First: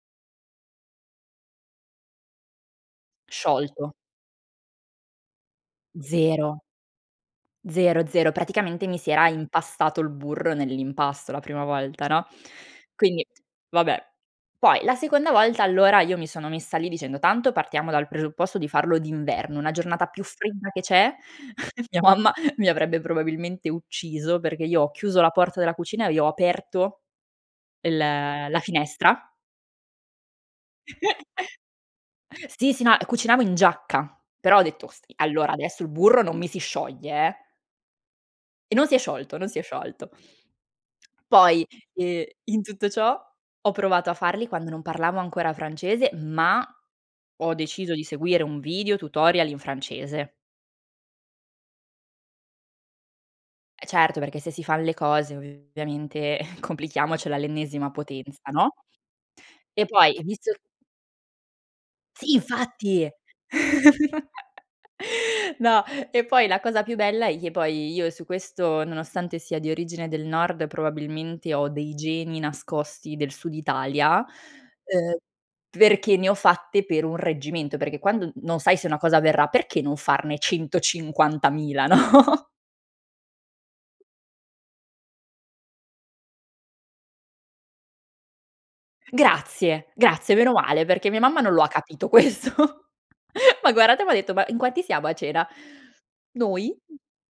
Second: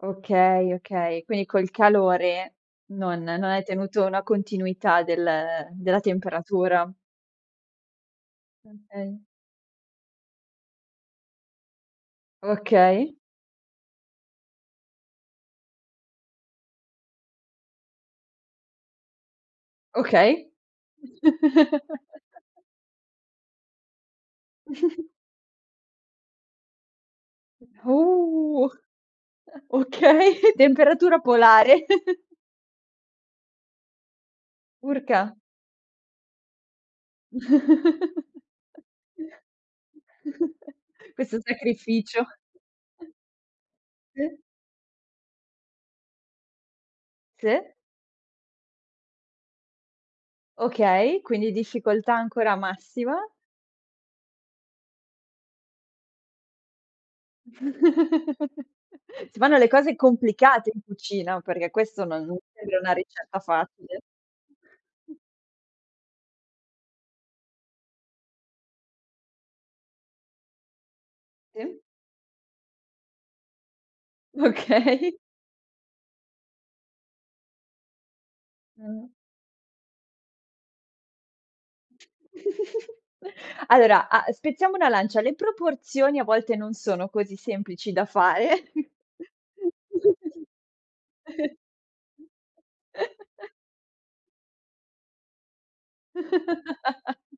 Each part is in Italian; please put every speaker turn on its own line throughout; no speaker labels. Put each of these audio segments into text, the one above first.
Okay, okay. Quindi col calore non non hai
Sciolto.
tenuto una continuità del della
0.
temperatura.
0, 0. Praticamente mi si
Okay.
era impastato il burro nell'impasto la prima volta, no,
Okay.
quindi vabbè. Poi la seconda volta, allora, io mi sono messa lì dicendo: "Tanto partiamo dal presupposto di farlo d'inverno, una giornata più
Okay.
fredda che c'è". Mia mamma mi avrebbe probabilmente ucciso perché io ho chiuso la porta della cucina e le ho aperto il la
Oh!
finestra.
Okay temperatura polare.
Sì, sì, no, ehm, cucinavo in giacca, però ho detto: "S
Urca.
allora, adesso il burro non mi si scioglie eh". E non si è sciolto, non si è sciolto.
Questo
Poi, ehm,
sacrificio.
in tutto ciò ho provato a
E.
farli quando non parlavo ancora francese, ma ho
Sì?
deciso di seguire un video tutorial in francese.
Okay, quindi difficoltà ancora massima.
Certo, perché se si fan le cose ovviamente complichiamocela all'ennesima potenza, no?
Si fanno le
E
cose
poi visto
complicate in cucina, perché questo non
Sì,
non sembra una
infatti.
ricetta facile.
No, e poi la cosa più bella è che poi io su questo, nonostante sia di origine del nord probabilmente ho
Se?
dei geni nascosti del sud Italia,
Okay.
uhm, perché ne ho fatte per un reggimento, perché quando non sai se una
Ah-ah.
cosa verrà, perché non farne 150.000, no?
Allora, a spezziamo una lancia, le proporzioni a volte non sono così semplici da fare.
Grazie, grazie, meno male perché mia mamma non lo ha capito questo. M'ha guardata e m'ha detto: "Ma in quanti siamo a cena? Noi?".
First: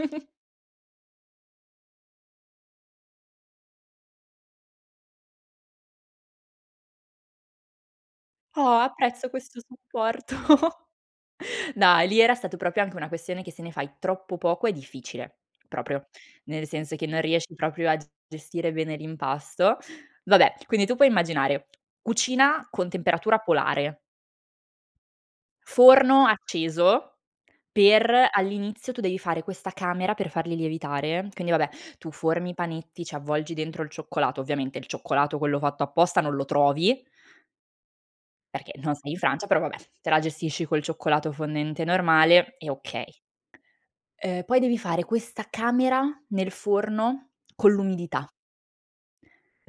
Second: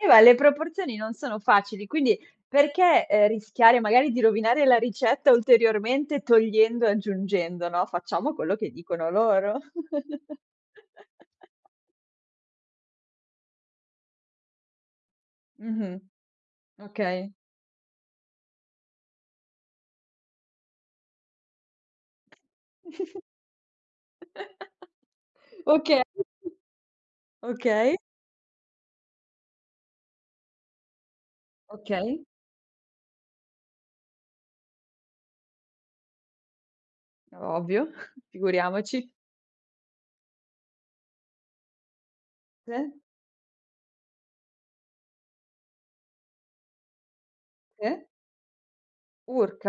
Eh, ma le proporzioni non sono facili, quindi perché, ehm, rischiare magari di rovinare la ricetta ulteriormente togliendo aggiungendo, no, facciamo quello
Oh,
che dicono
apprezzo
loro.
questo supporto. Dai, lì era stato proprio anche una questione che se ne fai troppo poco è difficile,
Mh-mh,
proprio. Nel senso che non
okay.
riesci proprio a g gestire bene l'impasto. Vabbè, quindi tu puoi immaginare cucina con temperatura polare
Oka
forno acceso
ok.
per all'inizio tu devi fare questa camera per farli lievitare. Quindi, vabbè, tu
Ok.
formi i panetti, ci avvolgi dentro il cioccolato, ovviamente, il cioccolato quello fatto apposta non lo trovi
Ovvio,
perché non
figuriamoci.
sei in Francia, però, vabbè, te la gestisci col cioccolato fondente normale e
Sì.
okay. Ehm, poi devi fare questa camera nel forno con
Sì.
l'umidità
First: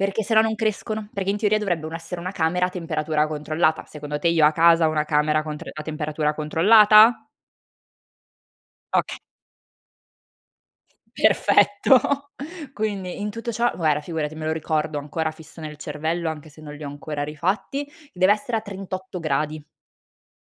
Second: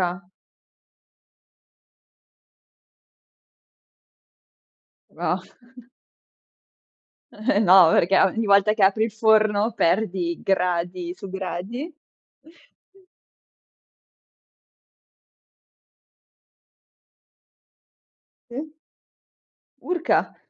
perché se no, non crescono, perché in teoria dovrebbe u essere una camera a temperatura controllata. Secondo te, io a casa ho una
No.
camera con tr a temperatura controllata?
Eh no, perché ogni volta che apri
Ok
il forno perdi gradi su gradi.
Perfetto. Quindi in tutto ciò, guarda, figurati me lo ricordo ancora fisso nel cervello, anche se non li ho ancora rifatti, deve essere a
E?
38 gradi.
Urca.